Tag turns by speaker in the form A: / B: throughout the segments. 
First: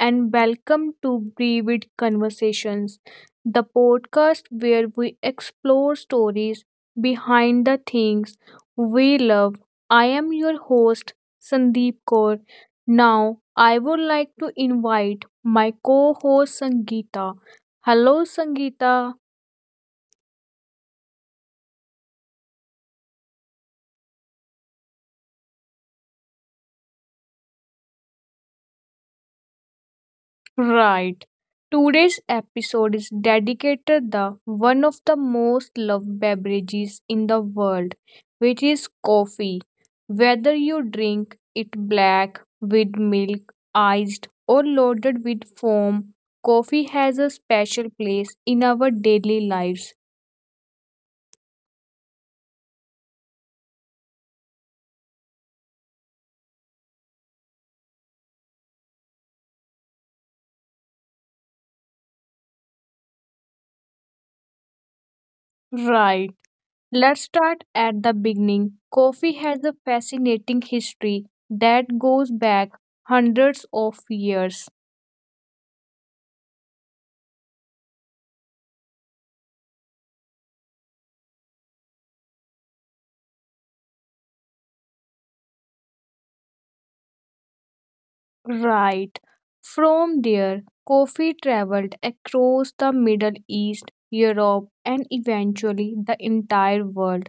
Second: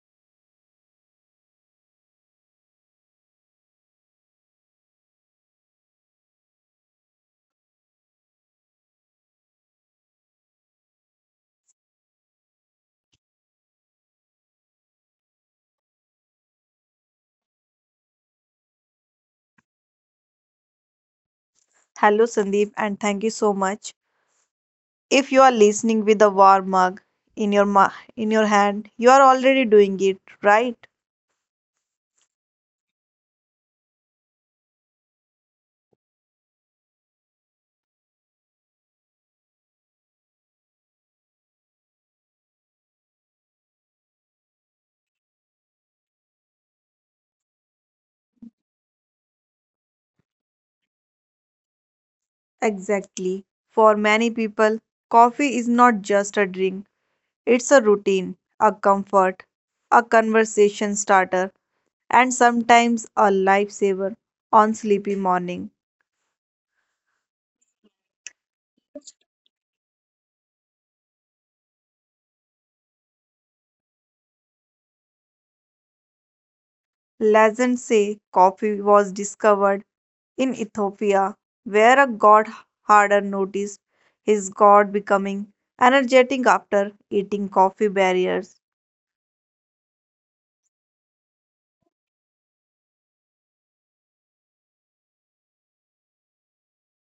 A: and welcome to Brevid Conversations, the podcast where we explore stories behind the things we love. I am your host, Sandeep Kaur. Now, I would like to invite my co host, Sangeeta. Hello, Sangeeta.
B: Hello, Sandeep, and thank you so much. If you are listening with a warm mug in your in your hand, you are already doing it, right?
A: Right. Today's episode is dedicated the one of the most loved beverages in the world, which is coffee. Whether you drink it black with milk, iced or loaded with foam, coffee has a special place in our daily lives.
B: Exactly. For many people, coffee is not just a drink; it's a routine, a comfort, a conversation starter, and sometimes a lifesaver on sleepy morning.
A: Right. Let's start at the beginning. Coffee has a fascinating history that goes back hundreds of years.
B: Legends say coffee was discovered in Ethiopia, where a god herder noticed his god becoming energetic after eating coffee berries.
A: Right. From there, coffee traveled across the Middle East, Europe, and eventually the entire world.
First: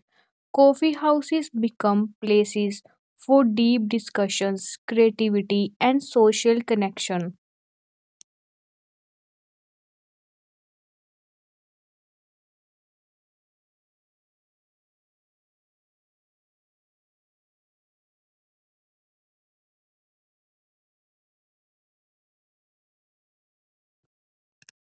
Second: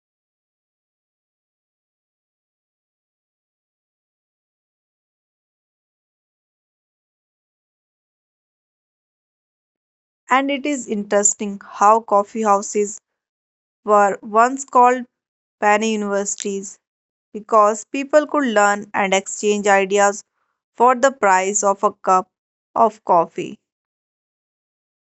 A: Coffee houses become places for deep discussions, creativity, and social connection.
B: And it is interesting how coffee houses were once called penny universities because people could learn and exchange ideas for the price of a cup of coffee.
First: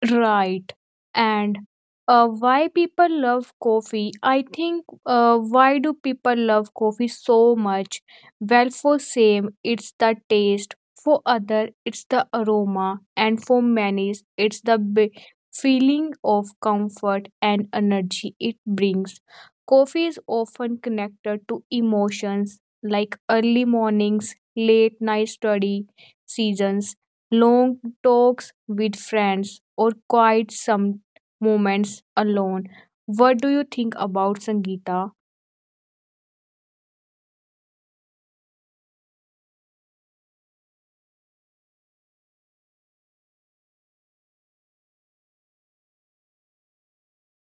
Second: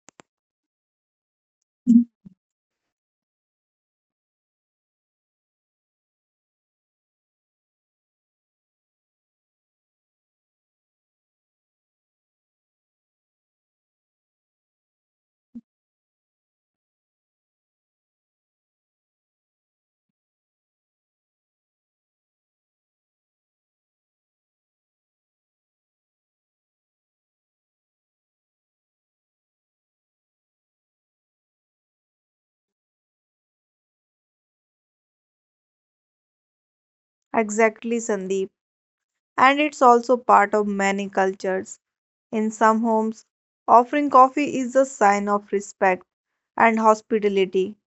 A: Right. And why people love coffee? I think why do people love coffee so much? Well, for some, it's the taste. For other, it's the aroma, and for many, it's the feeling of comfort and energy it brings. Coffee is often connected to emotions like early mornings, late night study seasons, long talks with friends, or quiet some moments alone. What do you think about Sangeeta?
B: Exactly, Sandeep. And it's also part of many cultures. In some homes, offering coffee is a sign of respect and hospitality.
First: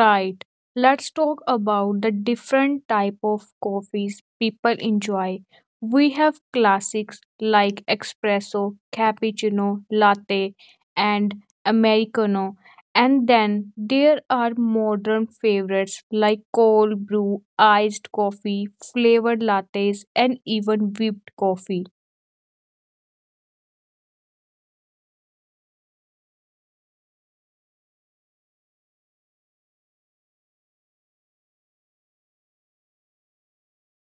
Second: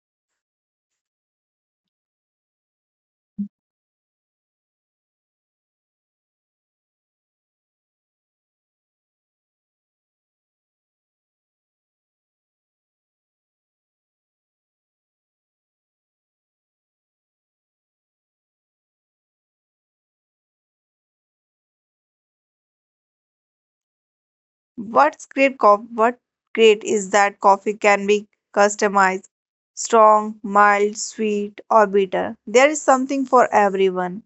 A: Right. Let's talk about the different type of coffees people enjoy. We have classics like espresso, cappuccino, latte, and americano. And then there are modern favorites like cold brew, iced coffee, flavored lattes, and even whipped coffee.
B: What great is that coffee can be customized, strong, mild, sweet, or bitter. There is something for everyone.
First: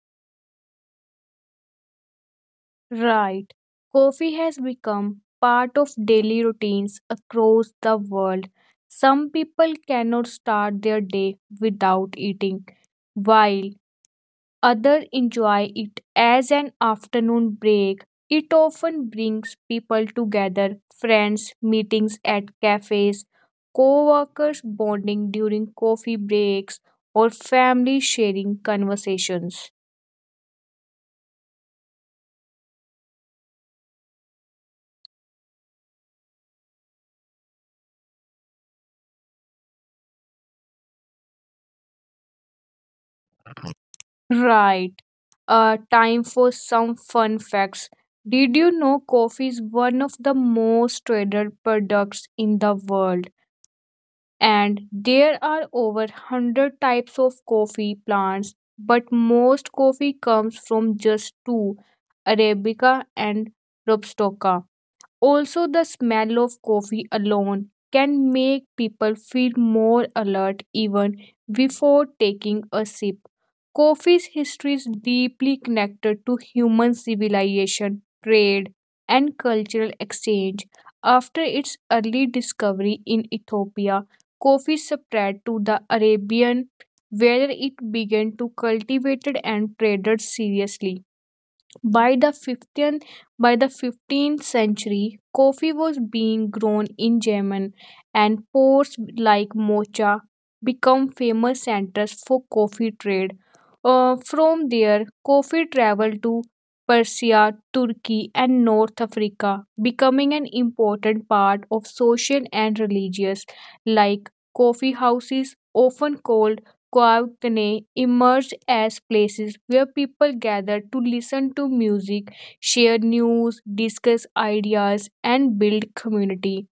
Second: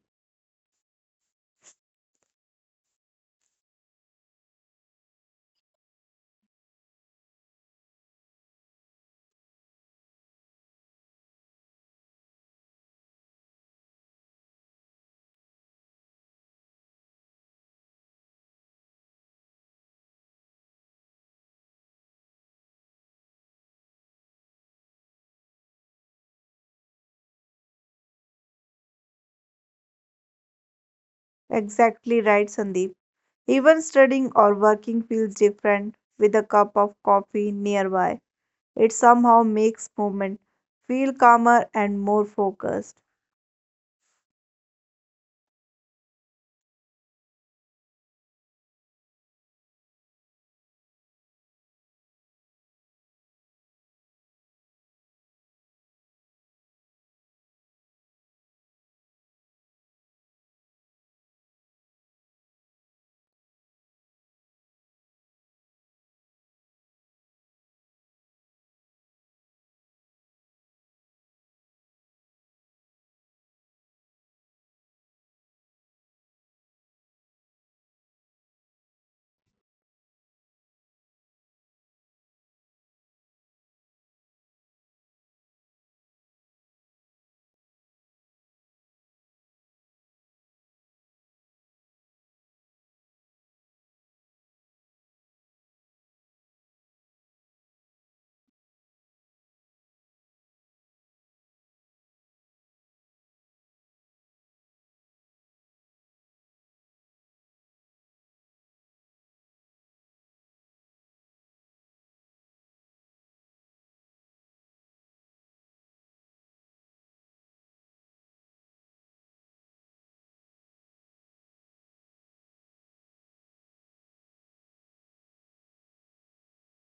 A: Right. Coffee has become part of daily routines across the world. Some people cannot start their day without eating, while others enjoy it as an afternoon break. It often brings people together, friends, meetings at cafes, co-workers bonding during coffee breaks, or family sharing conversations.
B: Exactly right, Sandeep. Even studying or working feels different with a cup of coffee nearby. It somehow makes movement feel calmer and more focused.
A: Right. Time for some fun facts. Did you know coffee is one of the most traded products in the world? And there are over 100 types of coffee plants, but most coffee comes from just two Arabica and Robusta. Also, the smell of coffee alone can make people feel more alert even before taking a sip. Coffee's history is deeply connected to human civilization, trade, and cultural exchange. After its early discovery in Ethiopia, coffee spread to the Arabian, where it began to cultivated and traded seriously. By the 15th, by the 15th century, coffee was being grown in Yemen, and ports like Mocha become famous centers for coffee trade. From there, coffee traveled to Persia, Turkey, and North Africa, becoming an important part of social and religious, like coffee houses, often called Koyaagne emerged as places where people gather to listen to music, share news, discuss ideas, and build community.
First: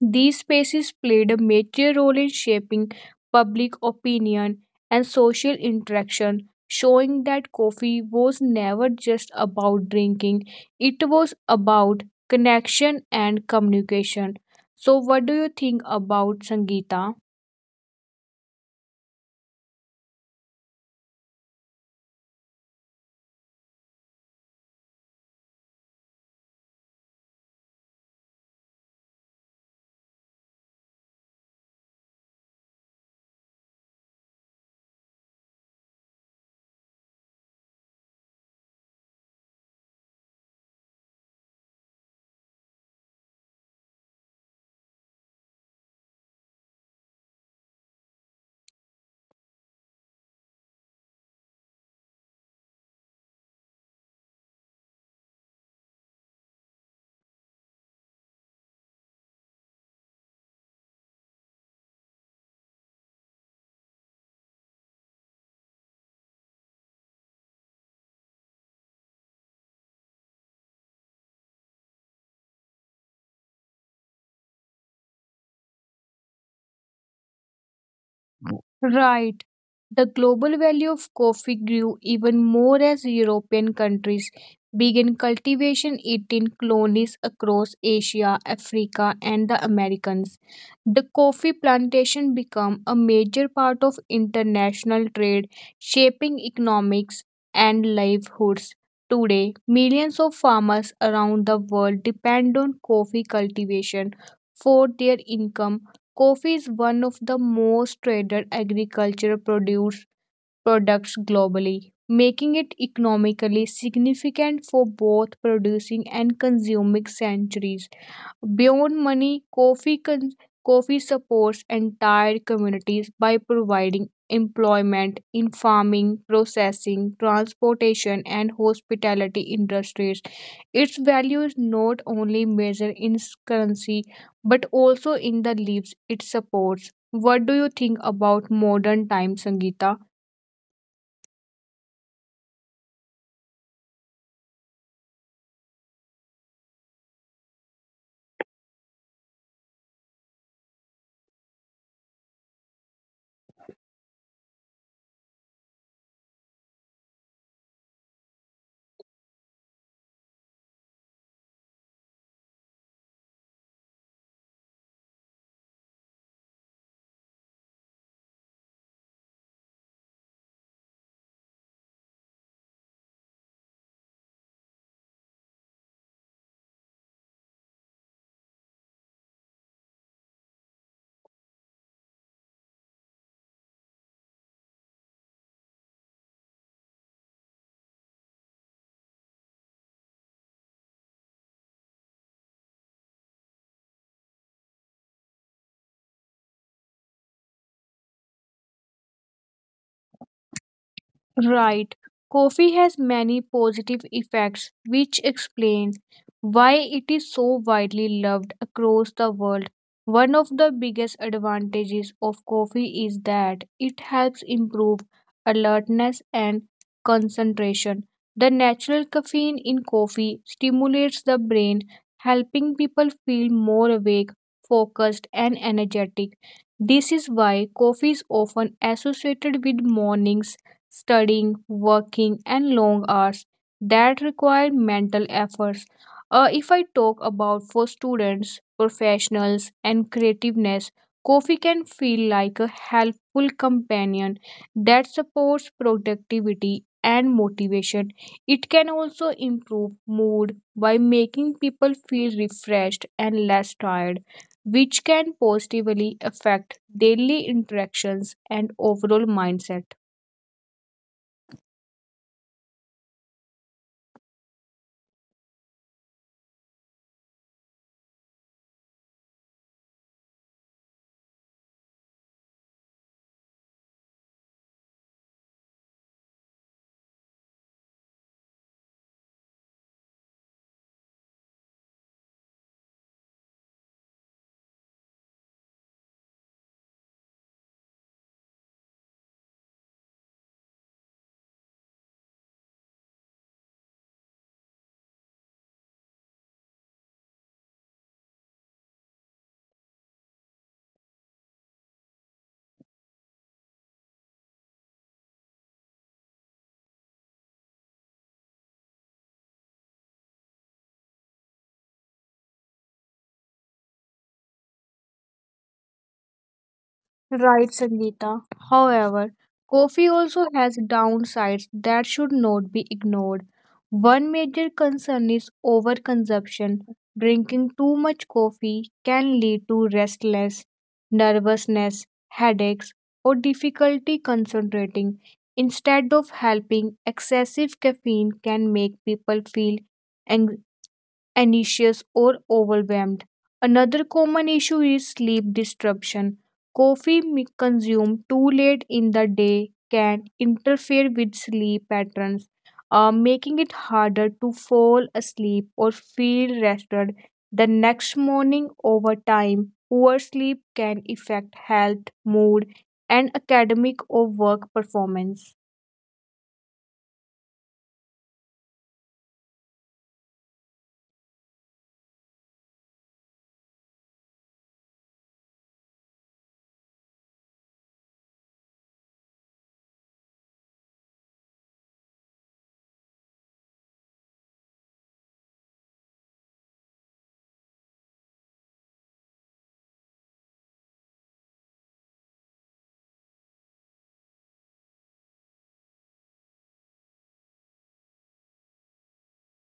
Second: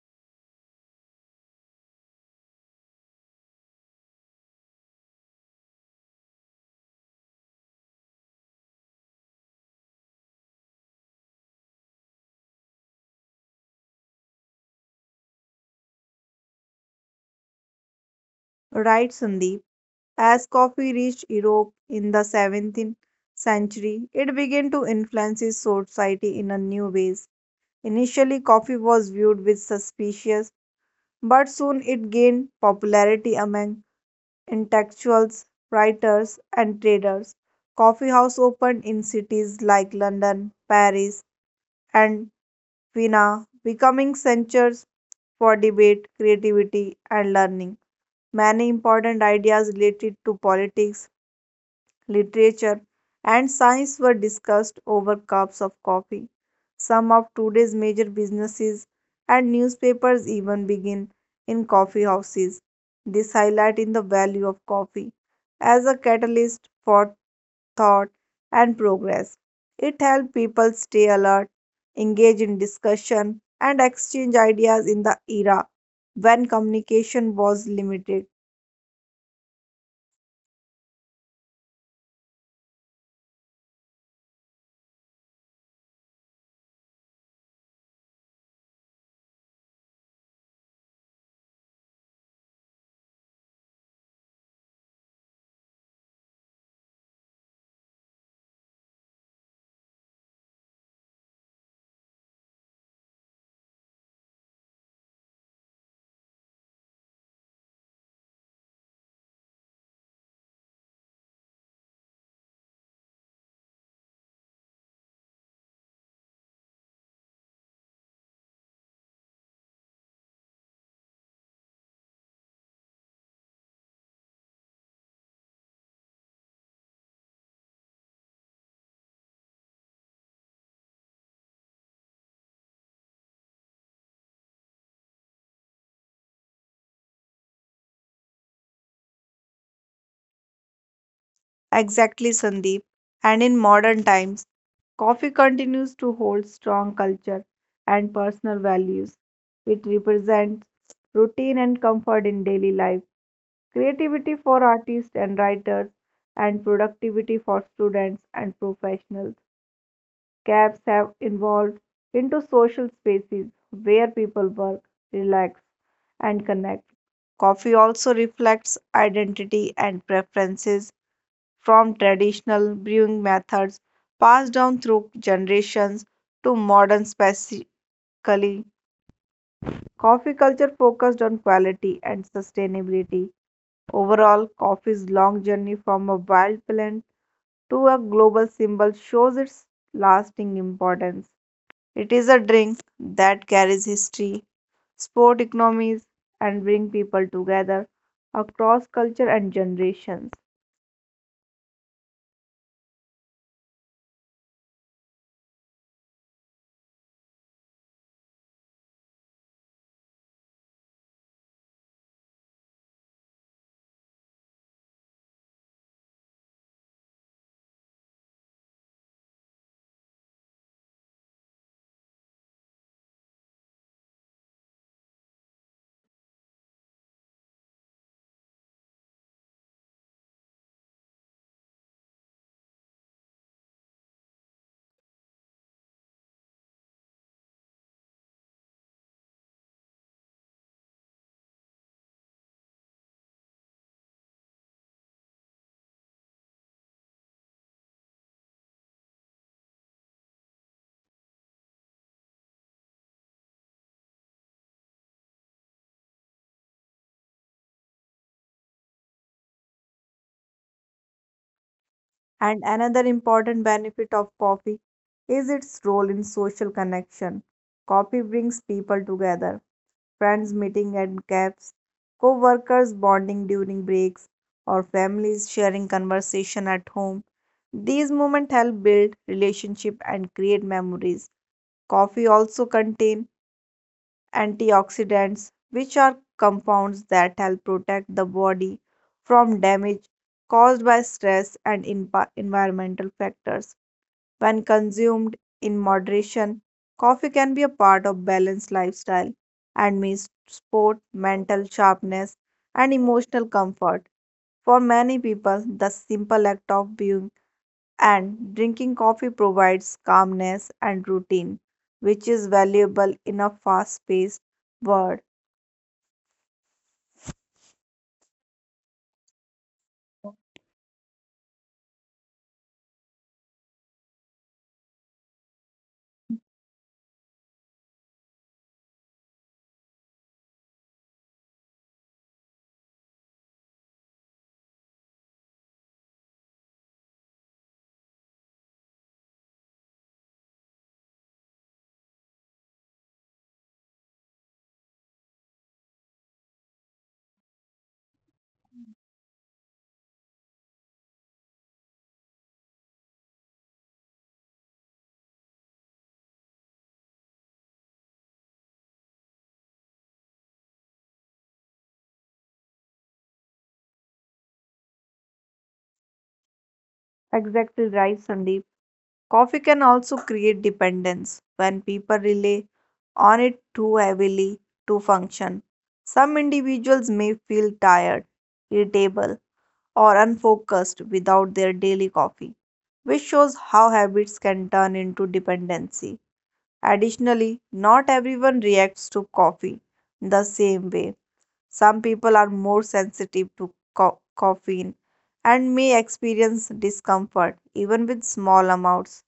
A: These spaces played a major role in shaping public opinion and social interaction, showing that coffee was never just about drinking, it was about connection and communication. So, what do you think about Sangeeta?
B: Right, Sandeep. As coffee reached Europe in the 17th century, it began to influence society in a new ways. Initially, coffee was viewed with suspicion, but soon it gained popularity among intellectuals, writers, and traders. Coffee house opened in cities like London, Paris, and Vienna, becoming centers for debate, creativity, and learning. Many important ideas related to politics literature, and science were discussed over cups of coffee. Some of today's major businesses and newspapers even begin in coffee houses. This highlighting the value of coffee as a catalyst for thought and progress. It helped people stay alert, engage in discussion, and exchange ideas in the era when communication was limited.
A: Right. The global value of coffee grew even more as European countries began cultivation it in colonies across Asia, Africa, and the Americas. The coffee plantation became a major part of international trade, shaping economics and livelihoods. Today, millions of farmers around the world depend on coffee cultivation for their income. Coffee is one of the most traded agricultural produce products globally, making it economically significant for both producing and consuming centuries. Beyond Money Coffee supports entire communities by providing employment in farming, processing, transportation, and hospitality industries. Its value is not only measured in its currency but also in the lives it supports. What do you think about modern times, Sangeeta?
B: Exactly, Sandeep. And in modern times, coffee continues to hold strong culture and personal values. It represents routine and comfort in daily life, creativity for artists and writers, and productivity for students and professionals. Cafes have evolved into social spaces where people work, relax, and connect. Coffee also reflects identity and preferences from traditional brewing methods passed down through generations to modern specifically coffee culture focused on quality and sustainability. Overall, coffee's long journey from a wild plant to a global symbol shows its lasting importance. It is a drink that carries history, sport economies, and bring people together across culture and generations.
A: Right. Coffee has many positive effects, which explains why it is so widely loved across the world. One of the biggest advantages of coffee is that it helps improve alertness and concentration. The natural caffeine in coffee stimulates the brain, helping people feel more awake, focused, and energetic. This is why coffee is often associated with mornings studying, working, and long hours that require mental efforts. If I talk about for students, professionals, and creativeness, coffee can feel like a helpful companion that supports productivity and motivation. It can also improve mood by making people feel refreshed and less tired, which can positively affect daily interactions and overall mindset.
B: And another important benefit of coffee is its role in social connection. Coffee brings people together, friends meeting at cafes, co workers bonding during breaks, or families sharing conversation at home. These moments help build relationship and create memories. Coffee also contains antioxidants, which are compounds that help protect the body from damage caused by stress and environmental factors. When consumed in moderation, coffee can be a part of balanced lifestyle and means sport, mental sharpness, and emotional comfort. For many people, the simple act of viewing and drinking coffee provides calmness and routine, which is valuable in a fast paced world.
A: Right, Sangeeta. However, coffee also has downsides that should not be ignored. One major concern is overconsumption. Drinking too much coffee can lead to restlessness, nervousness, headaches, or difficulty concentrating. Instead of helping, excessive caffeine can make people feel anxious or overwhelmed. Another common issue is sleep disruption. Consumed too late in the day can interfere with sleep patterns, making it harder to fall asleep or feel rested the next morning over time. Poor sleep can affect health, mood, and academic or work performance.
B: Exactly right, Sandeep. Coffee can also create dependence when people rely on it too heavily to function. Some individuals may feel tired, irritable, or unfocused without their daily coffee, which shows how habits can turn into dependency. Additionally, not everyone reacts to coffee the same way. Some people are more sensitive to caffeine and may experience discomfort even with small amounts.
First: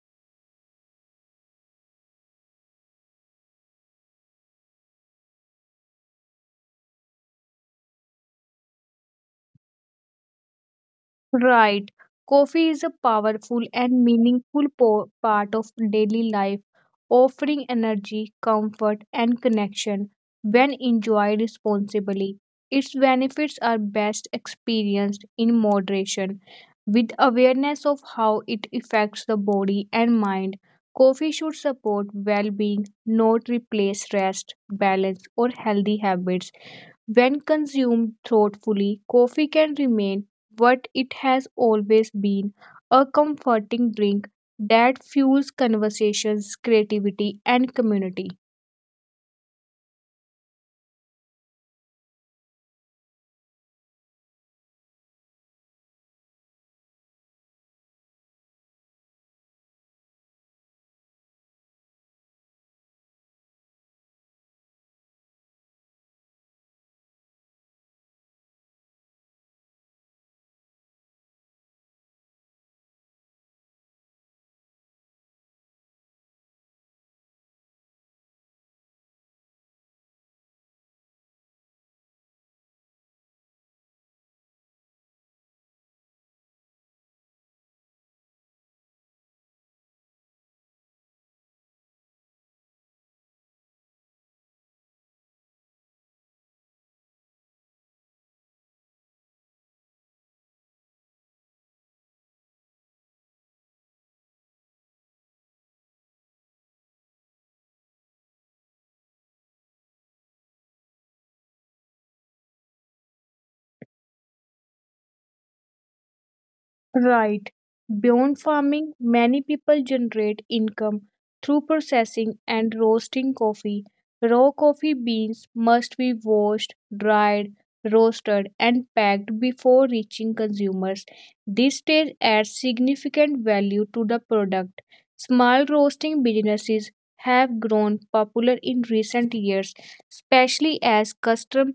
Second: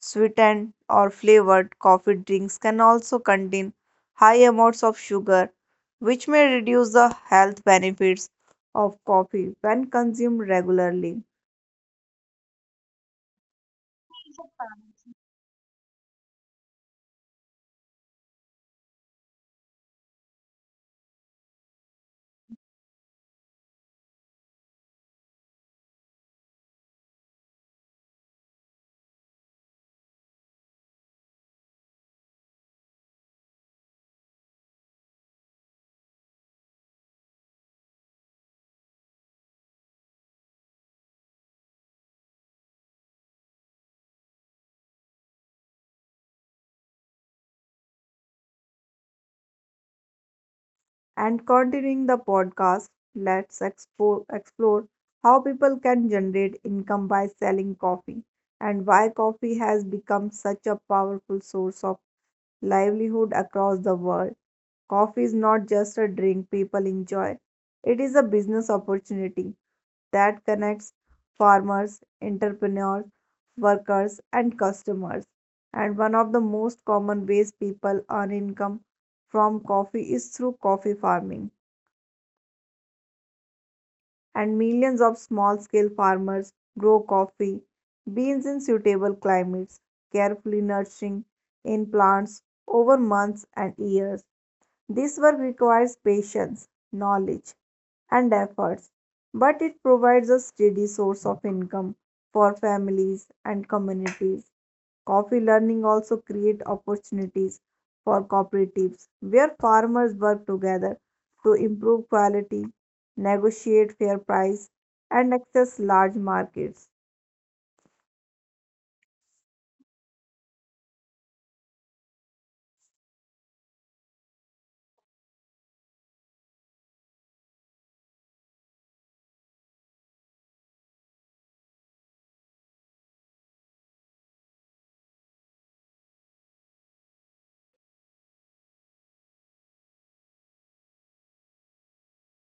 B: Sweetened or flavored coffee drinks can also contain high amounts of sugar, which may reduce the health benefits of coffee when consumed regularly.
A: Right. Coffee is a powerful and meaningful part of daily life, offering energy, comfort, and connection when enjoyed responsibly. Its benefits are best experienced in moderation. With awareness of how it affects the body and mind, coffee should support well being, not replace rest, balance, or healthy habits. When consumed thoughtfully, coffee can remain what it has always been a comforting drink that fuels conversations, creativity, and community.
B: And continuing the podcast, let's explore how people can generate income by selling coffee and why coffee has become such a powerful source of livelihood across the world. Coffee is not just a drink people enjoy, it is a business opportunity that connects farmers, entrepreneurs, workers, and customers. And one of the most common ways people earn income from coffee is through coffee farming. And millions of small scale farmers grow coffee beans in suitable climates, carefully nurturing in plants over months and years. This work requires patience, knowledge, and efforts, but it provides a steady source of income for families and communities. Coffee learning also create opportunities for cooperatives where farmers work together to improve quality, negotiate fair price and access large markets.
A: Right. Beyond farming, many people generate income through processing and roasting coffee. Raw coffee beans must be washed, dried, roasted, and packed before reaching consumers. This stage adds significant value to the product. Small roasting businesses have grown popular in recent years, especially as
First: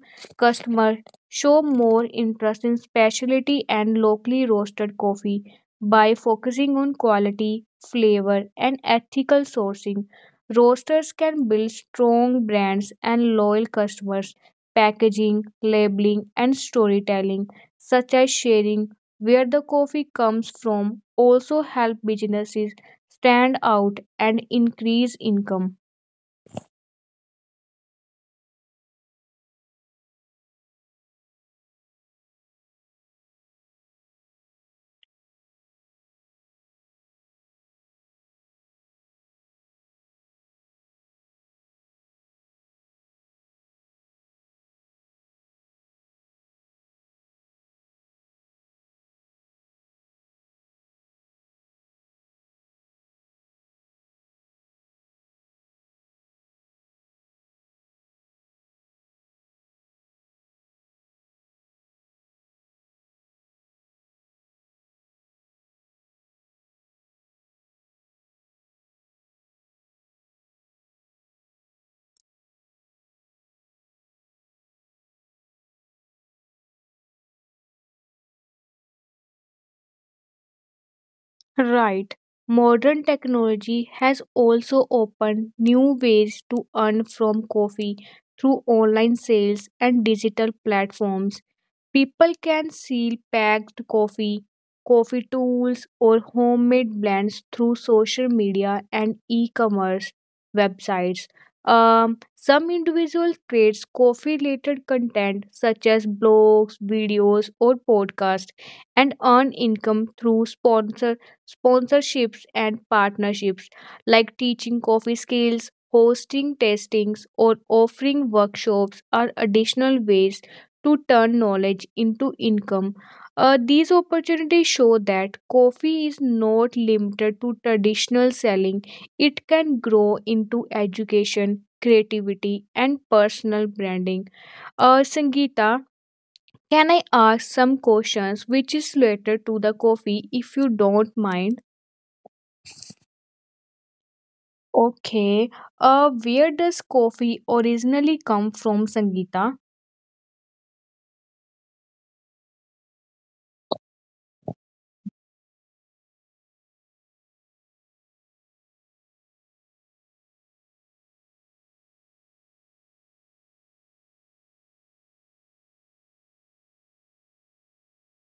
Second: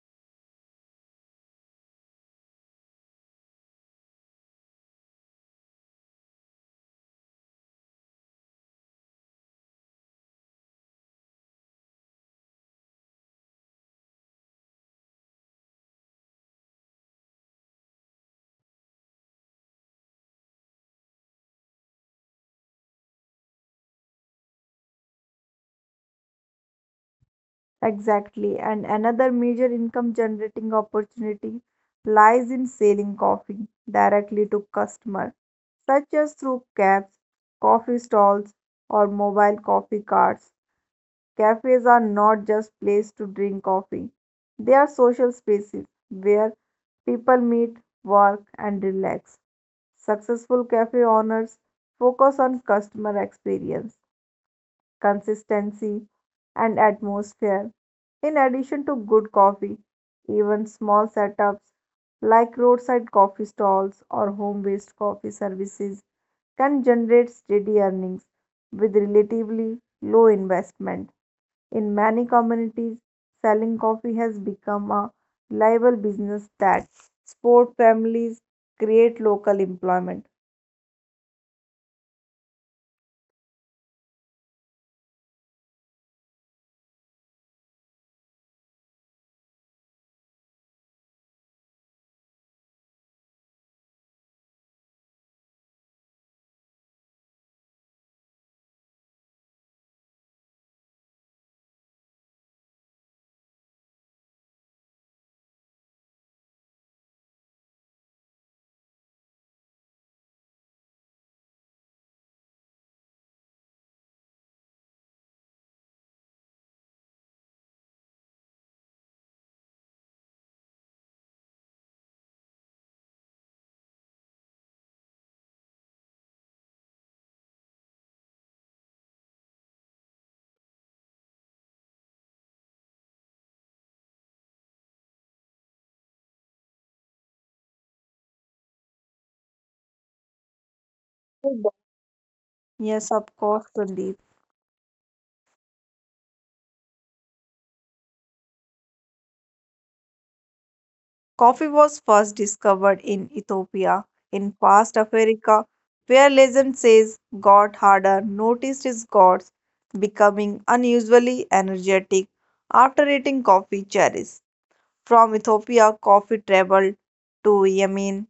A: customer show more interest in specialty and locally roasted coffee by focusing on quality, flavor, and ethical sourcing. Roasters can build strong brands and loyal customers. Packaging, labeling, and storytelling, such as sharing where the coffee comes from, also help businesses stand out and increase income.
B: Exactly, and another major income generating opportunity lies in selling coffee directly to customer such as through cabs, coffee stalls, or mobile coffee carts. Cafes are not just places to drink coffee, they are social spaces where people meet, work, and relax. Successful cafe owners focus on customer experience consistency, and atmosphere. In addition to good coffee, even small setups like roadside coffee stalls or home based coffee services can generate steady earnings with relatively low investment. In many communities, selling coffee has become a reliable business that support families, create local employment.
A: Right. Modern technology has also opened new ways to earn from coffee through online sales and digital platforms. People can seal packed coffee, coffee tools, or homemade blends through social media and e commerce websites. Some individuals create coffee related content such as blogs, videos, or podcasts and earn income through sponsorships and partnerships like teaching coffee skills, hosting tastings, or offering workshops are additional ways to turn knowledge into income. These opportunities show that coffee is not limited to traditional selling, it can grow into education, creativity, and personal branding. Sangeeta, can I ask some questions which is related to the coffee if you don't mind?
B: Yes, of course, Sandeep.
A: Okay. Where does coffee originally come from, Sangeeta?
B: Coffee was first discovered in Ethiopia, in past Africa, where legend says God Harder noticed his gods becoming unusually energetic after eating coffee cherries. From Ethiopia, coffee traveled to Yemen,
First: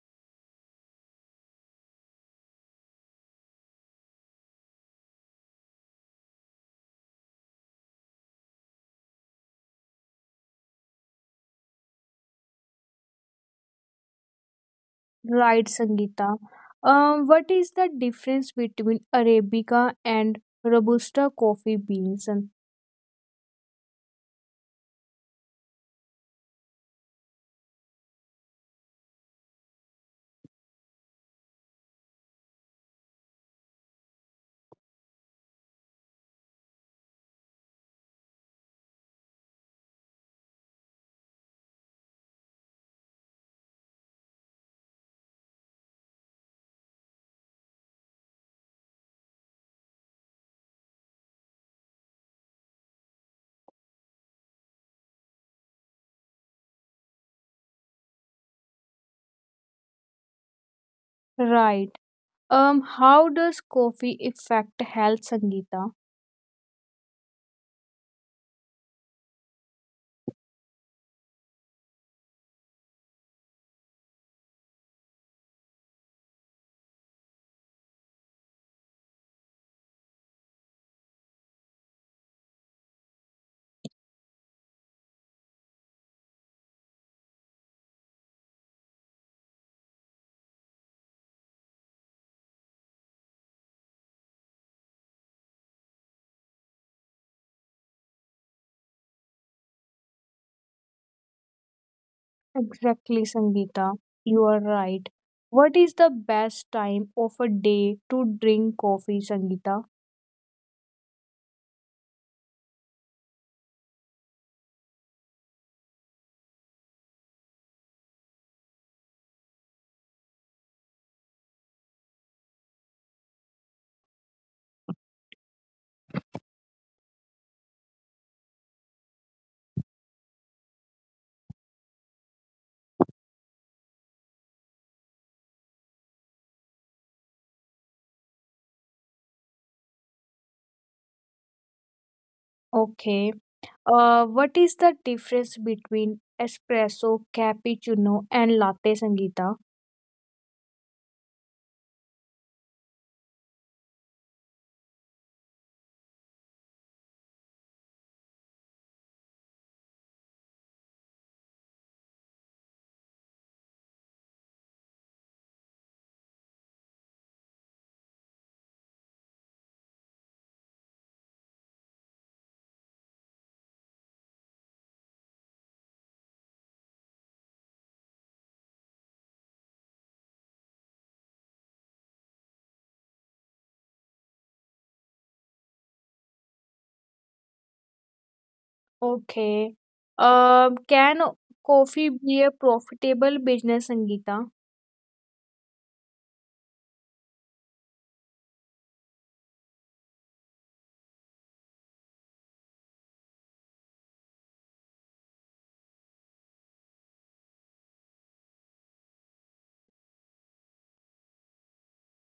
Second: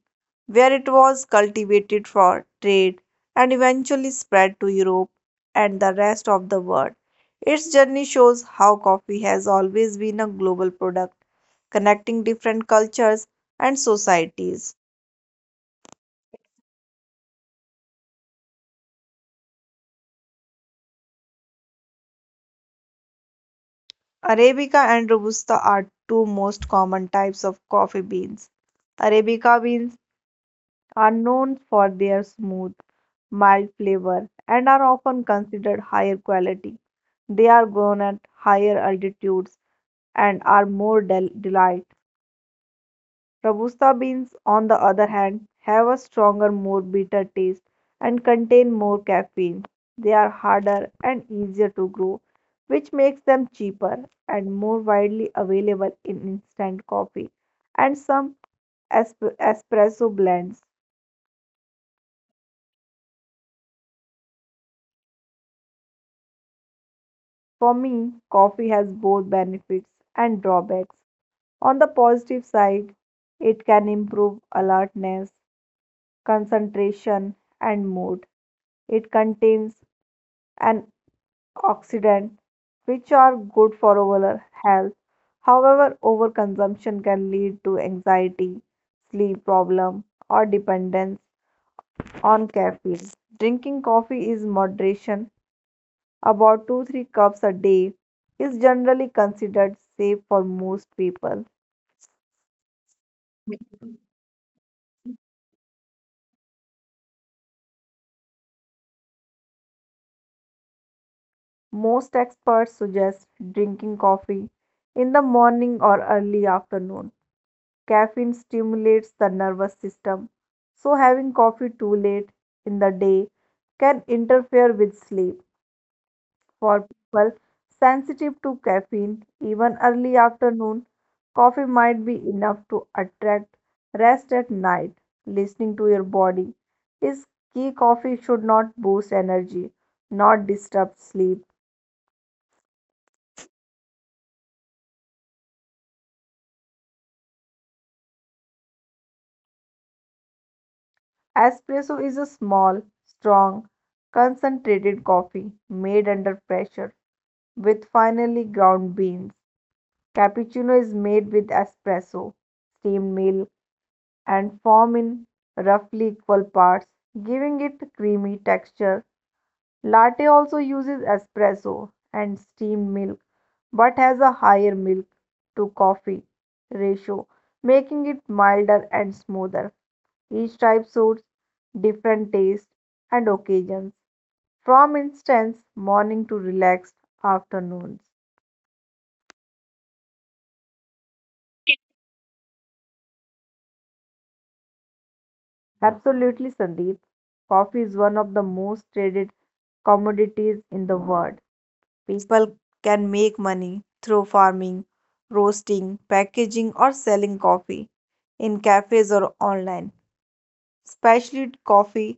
B: where it was cultivated for trade and eventually spread to Europe and the rest of the world. Its journey shows how coffee has always been a global product, connecting different cultures and societies.
A: Right, Sangeeta. What is the difference between Arabica and Robusta coffee beans?
B: Arabica and Robusta are two most common types of coffee beans. Arabica beans are known for their smooth, mild flavor and are often considered higher quality. They are grown at higher altitudes and are more delight. Robusta beans, on the other hand, have a stronger, more bitter taste and contain more caffeine. They are harder and easier to grow, which makes them cheaper and more widely available in instant coffee and some espresso blends.
A: Right. How does coffee affect health, Sangeeta?
B: For me, coffee has both benefits and drawbacks. On the positive side, it can improve alertness, concentration, and mood. It contains an oxidant which are good for overall health. However, overconsumption can lead to anxiety, sleep problem, or dependence on caffeine. Drinking coffee is moderation, about 2 to 3 cups a day, is generally considered safe for most people.
A: Exactly, Sangeeta. You are right. What is the best time of a day to drink coffee, Sangeeta?
B: Most experts suggest drinking coffee in the morning or early afternoon. Caffeine stimulates the nervous system, so having coffee too late in the day can interfere with sleep. For people sensitive to caffeine, even early afternoon coffee might be enough to attract rest at night. Listening to your body is key. Coffee should not boost energy, not disturb sleep.
A: Okay. What is the difference between espresso, cappuccino, and latte, Sangeeta?
B: Espresso is a small, strong, concentrated coffee made under pressure with finely ground beans. Cappuccino is made with espresso, steamed milk, and foam in roughly equal parts, giving it creamy texture. Latte also uses espresso and steamed milk, but has a higher milk to coffee ratio, making it milder and smoother. Each type suits different tastes and occasions. From instance, morning to relaxed afternoons.
A: Okay. Can coffee be a profitable business, Sangeeta?
B: Absolutely, Sandeep. Coffee is one of the most traded commodities in the world. People can make money through farming, roasting, packaging, or selling coffee in cafes or online. Specialty coffee,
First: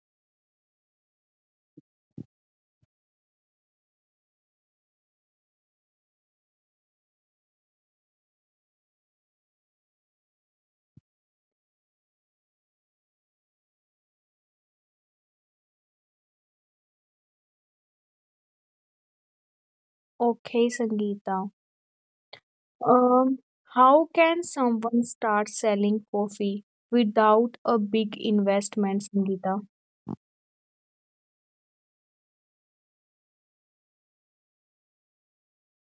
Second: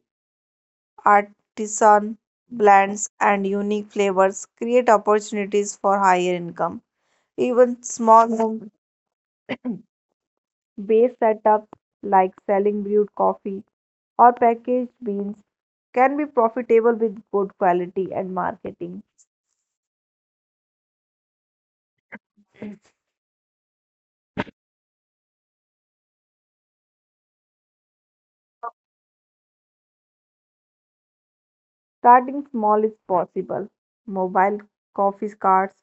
B: artisan blends, and unique flavors create opportunities for higher income. Even small home based setups like selling brewed coffee or packaged beans can be profitable with good quality and marketing.
A: Okay, Sangeeta. Um, how can someone start selling coffee without a big investment, Sangeeta?
B: Starting small is possible. Mobile coffee carts,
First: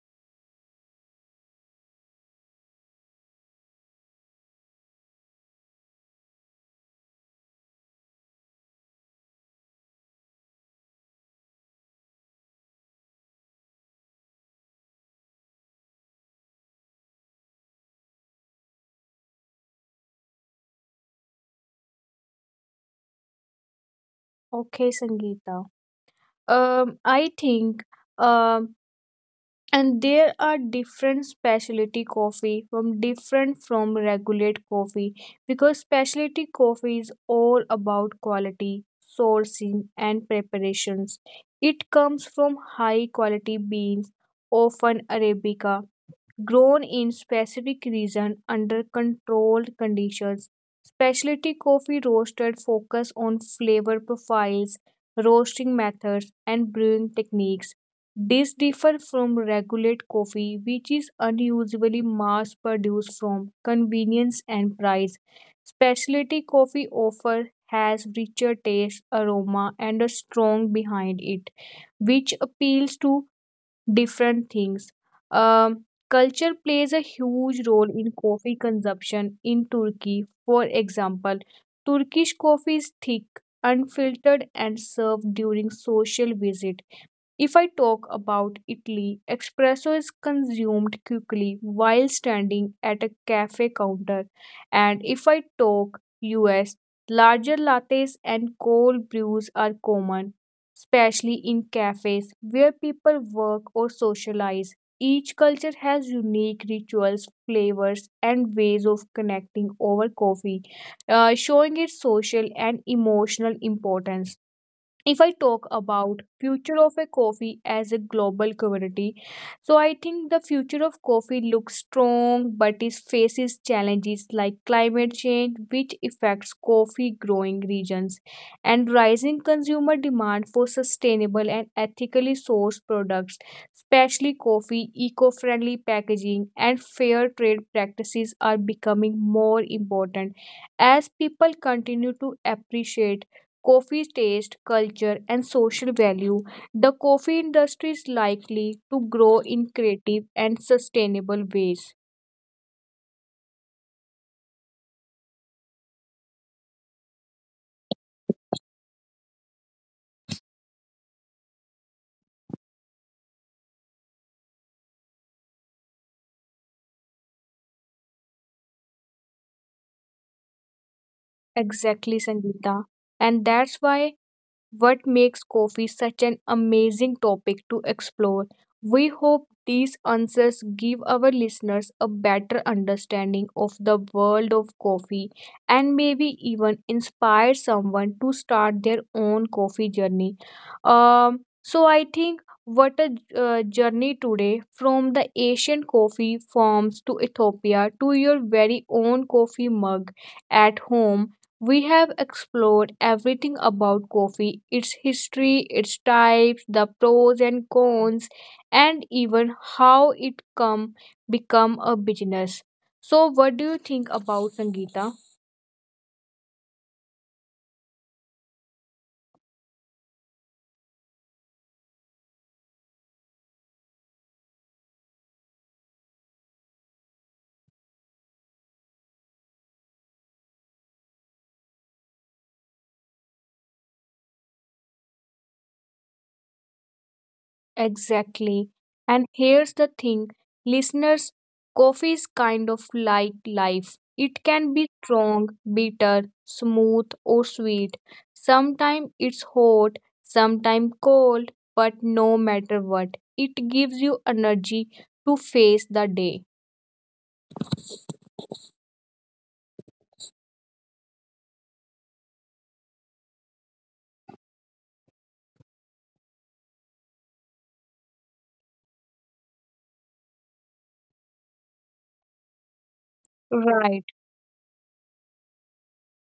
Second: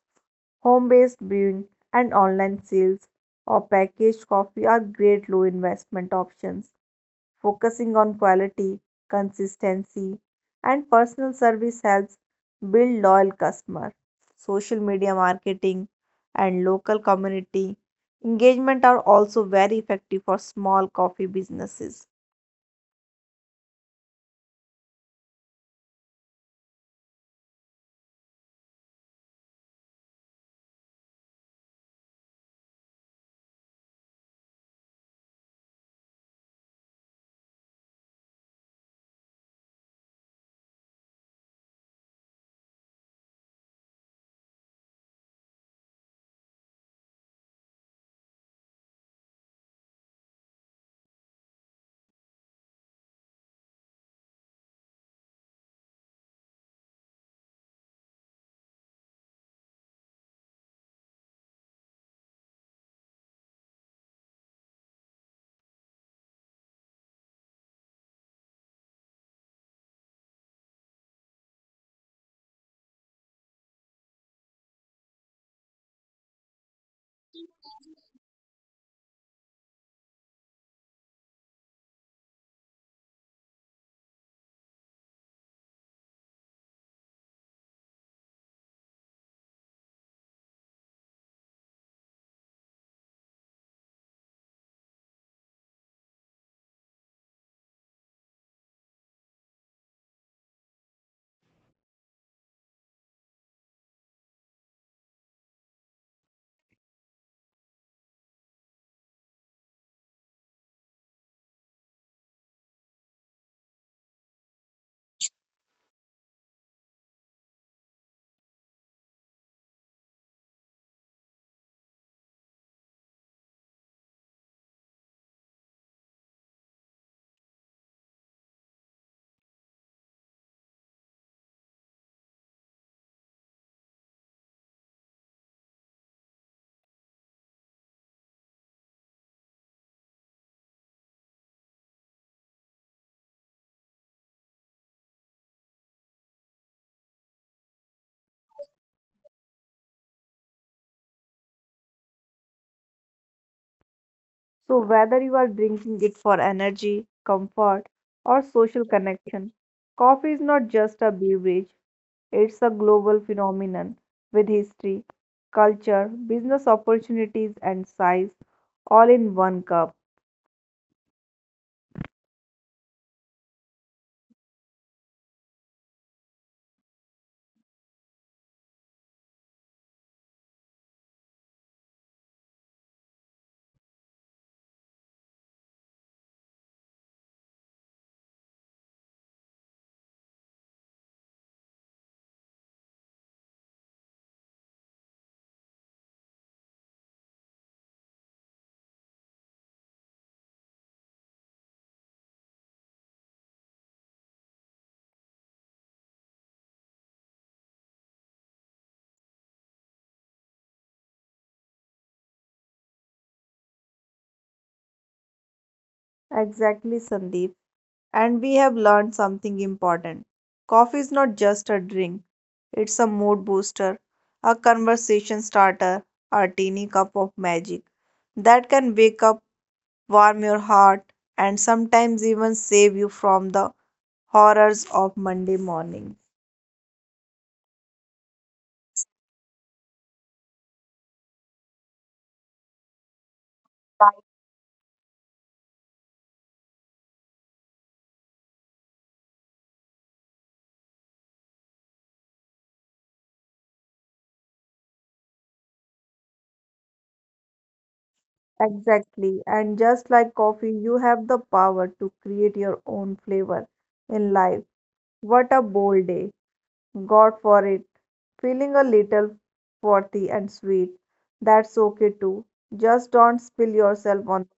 B: home-based brewing, and online sales or packaged coffee are great low investment options. Focusing on quality, consistency, and personal service helps build loyal customers. Social media marketing and local community engagement are also very effective for small coffee businesses.
A: Okay, Sangeeta. I think um and there are different specialty coffee from regulate coffee because specialty coffee is all about quality sourcing and preparations. It comes from high quality beans often arabica grown in specific region under controlled conditions. Specialty coffee roasted focus on flavor profiles, roasting methods, and brewing techniques. This differs from regular coffee, which is unusually mass produced from convenience and price. Specialty coffee offer has richer taste, aroma, and a strong behind it, which appeals to different things. Culture plays a huge role in coffee consumption in Turkey. For example, Turkish coffee is thick, unfiltered, and served during social visit. If I talk about Italy, espresso is consumed quickly while standing at a cafe counter. And if I talk US, larger lattes and cold brews are common, especially in cafes where people work or socialize. Each culture has unique rituals, flavors, and ways of connecting over coffee, showing its social and emotional importance. If I talk about future of a coffee as a global community, so I think the future of coffee looks strong but it faces challenges like climate change which affects coffee growing regions and rising consumer demand for sustainable and ethically sourced products, especially coffee eco-friendly packaging and fair trade practices are becoming more important as people continue to appreciate coffee taste, culture, and social value, the coffee industry is likely to grow in creative and sustainable ways.
B: So whether you are drinking it for energy, comfort, or social connection, coffee is not just a beverage, it's a global phenomenon with history, culture, business opportunities, and size all in one cup.
A: Exactly, Sangeeta. And that's why what makes coffee such an amazing topic to explore. We hope these answers give our listeners a better understanding of the world of coffee and maybe even inspire someone to start their own coffee journey. So, I think what a journey today from the Asian coffee farms to Ethiopia to your very own coffee mug at home. We have explored everything about coffee its history, its types, the pros and cons, and even how it come become a business. So what do you think about Sangeeta?
B: Exactly, Sandeep. And we have learned something important. Coffee is not just a drink, it's a mood booster, a conversation starter, a teeny cup of magic that can wake up, warm your heart, and sometimes even save you from the horrors of Monday morning.
A: Exactly. And here's the thing, listeners, coffee is kind of like life. It can be strong, bitter, smooth, or sweet. Sometimes it's hot, sometimes cold, but no matter what, it gives you energy to face the day.
B: Exactly. And just like coffee, you have the power to create your own flavor in life. What a bold day. God for it. Feeling a little frothy and sweet. That's okay
A: Right.
B: too. Just don't spill yourself on.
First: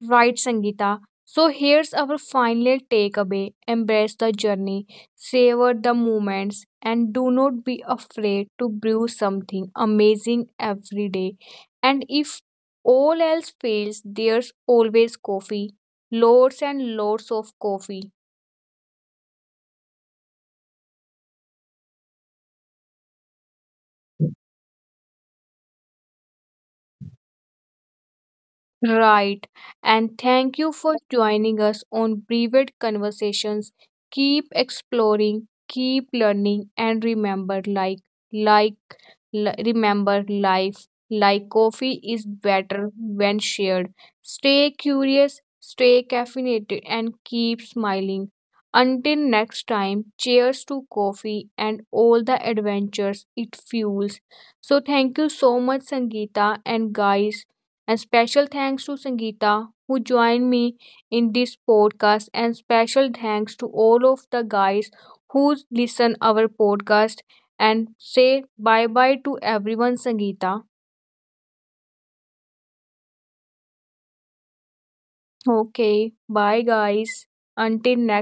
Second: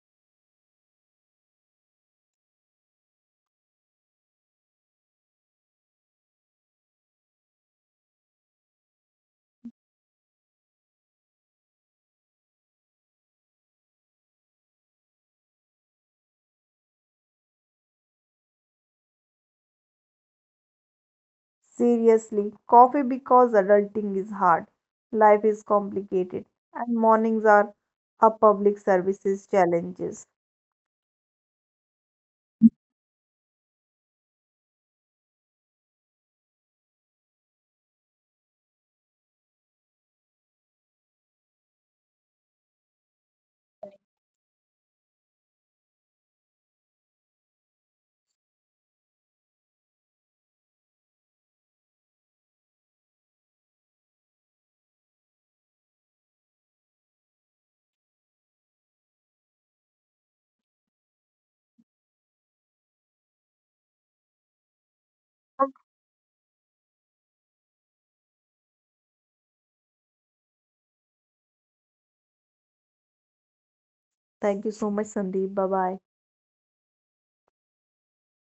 A: Right, Sangeeta. So here's our final takeaway embrace the journey, savor the moments, and do not be afraid to brew something amazing every day. And if all else fails, there's always coffee. Lots and lots of coffee.
B: Seriously, coffee because adulting is hard. Life is complicated. And mornings are a public services
A: Right.
B: challenges.
A: And thank you for joining us on Brevet Conversations. Keep exploring, keep learning, and like, remember life like coffee is better when shared. Stay curious, stay caffeinated, and keep smiling. Until next time, cheers to coffee and all the adventures it fuels. So, thank you so much, Sangeeta, and guys and special thanks to Sangeeta, who joined me in this podcast. And special thanks to all of the guys who listen our podcast. And say bye bye to everyone, Sangeeta.
B: Thank you so much, Sandeep. Bye bye.
A: Okay, bye guys. Until next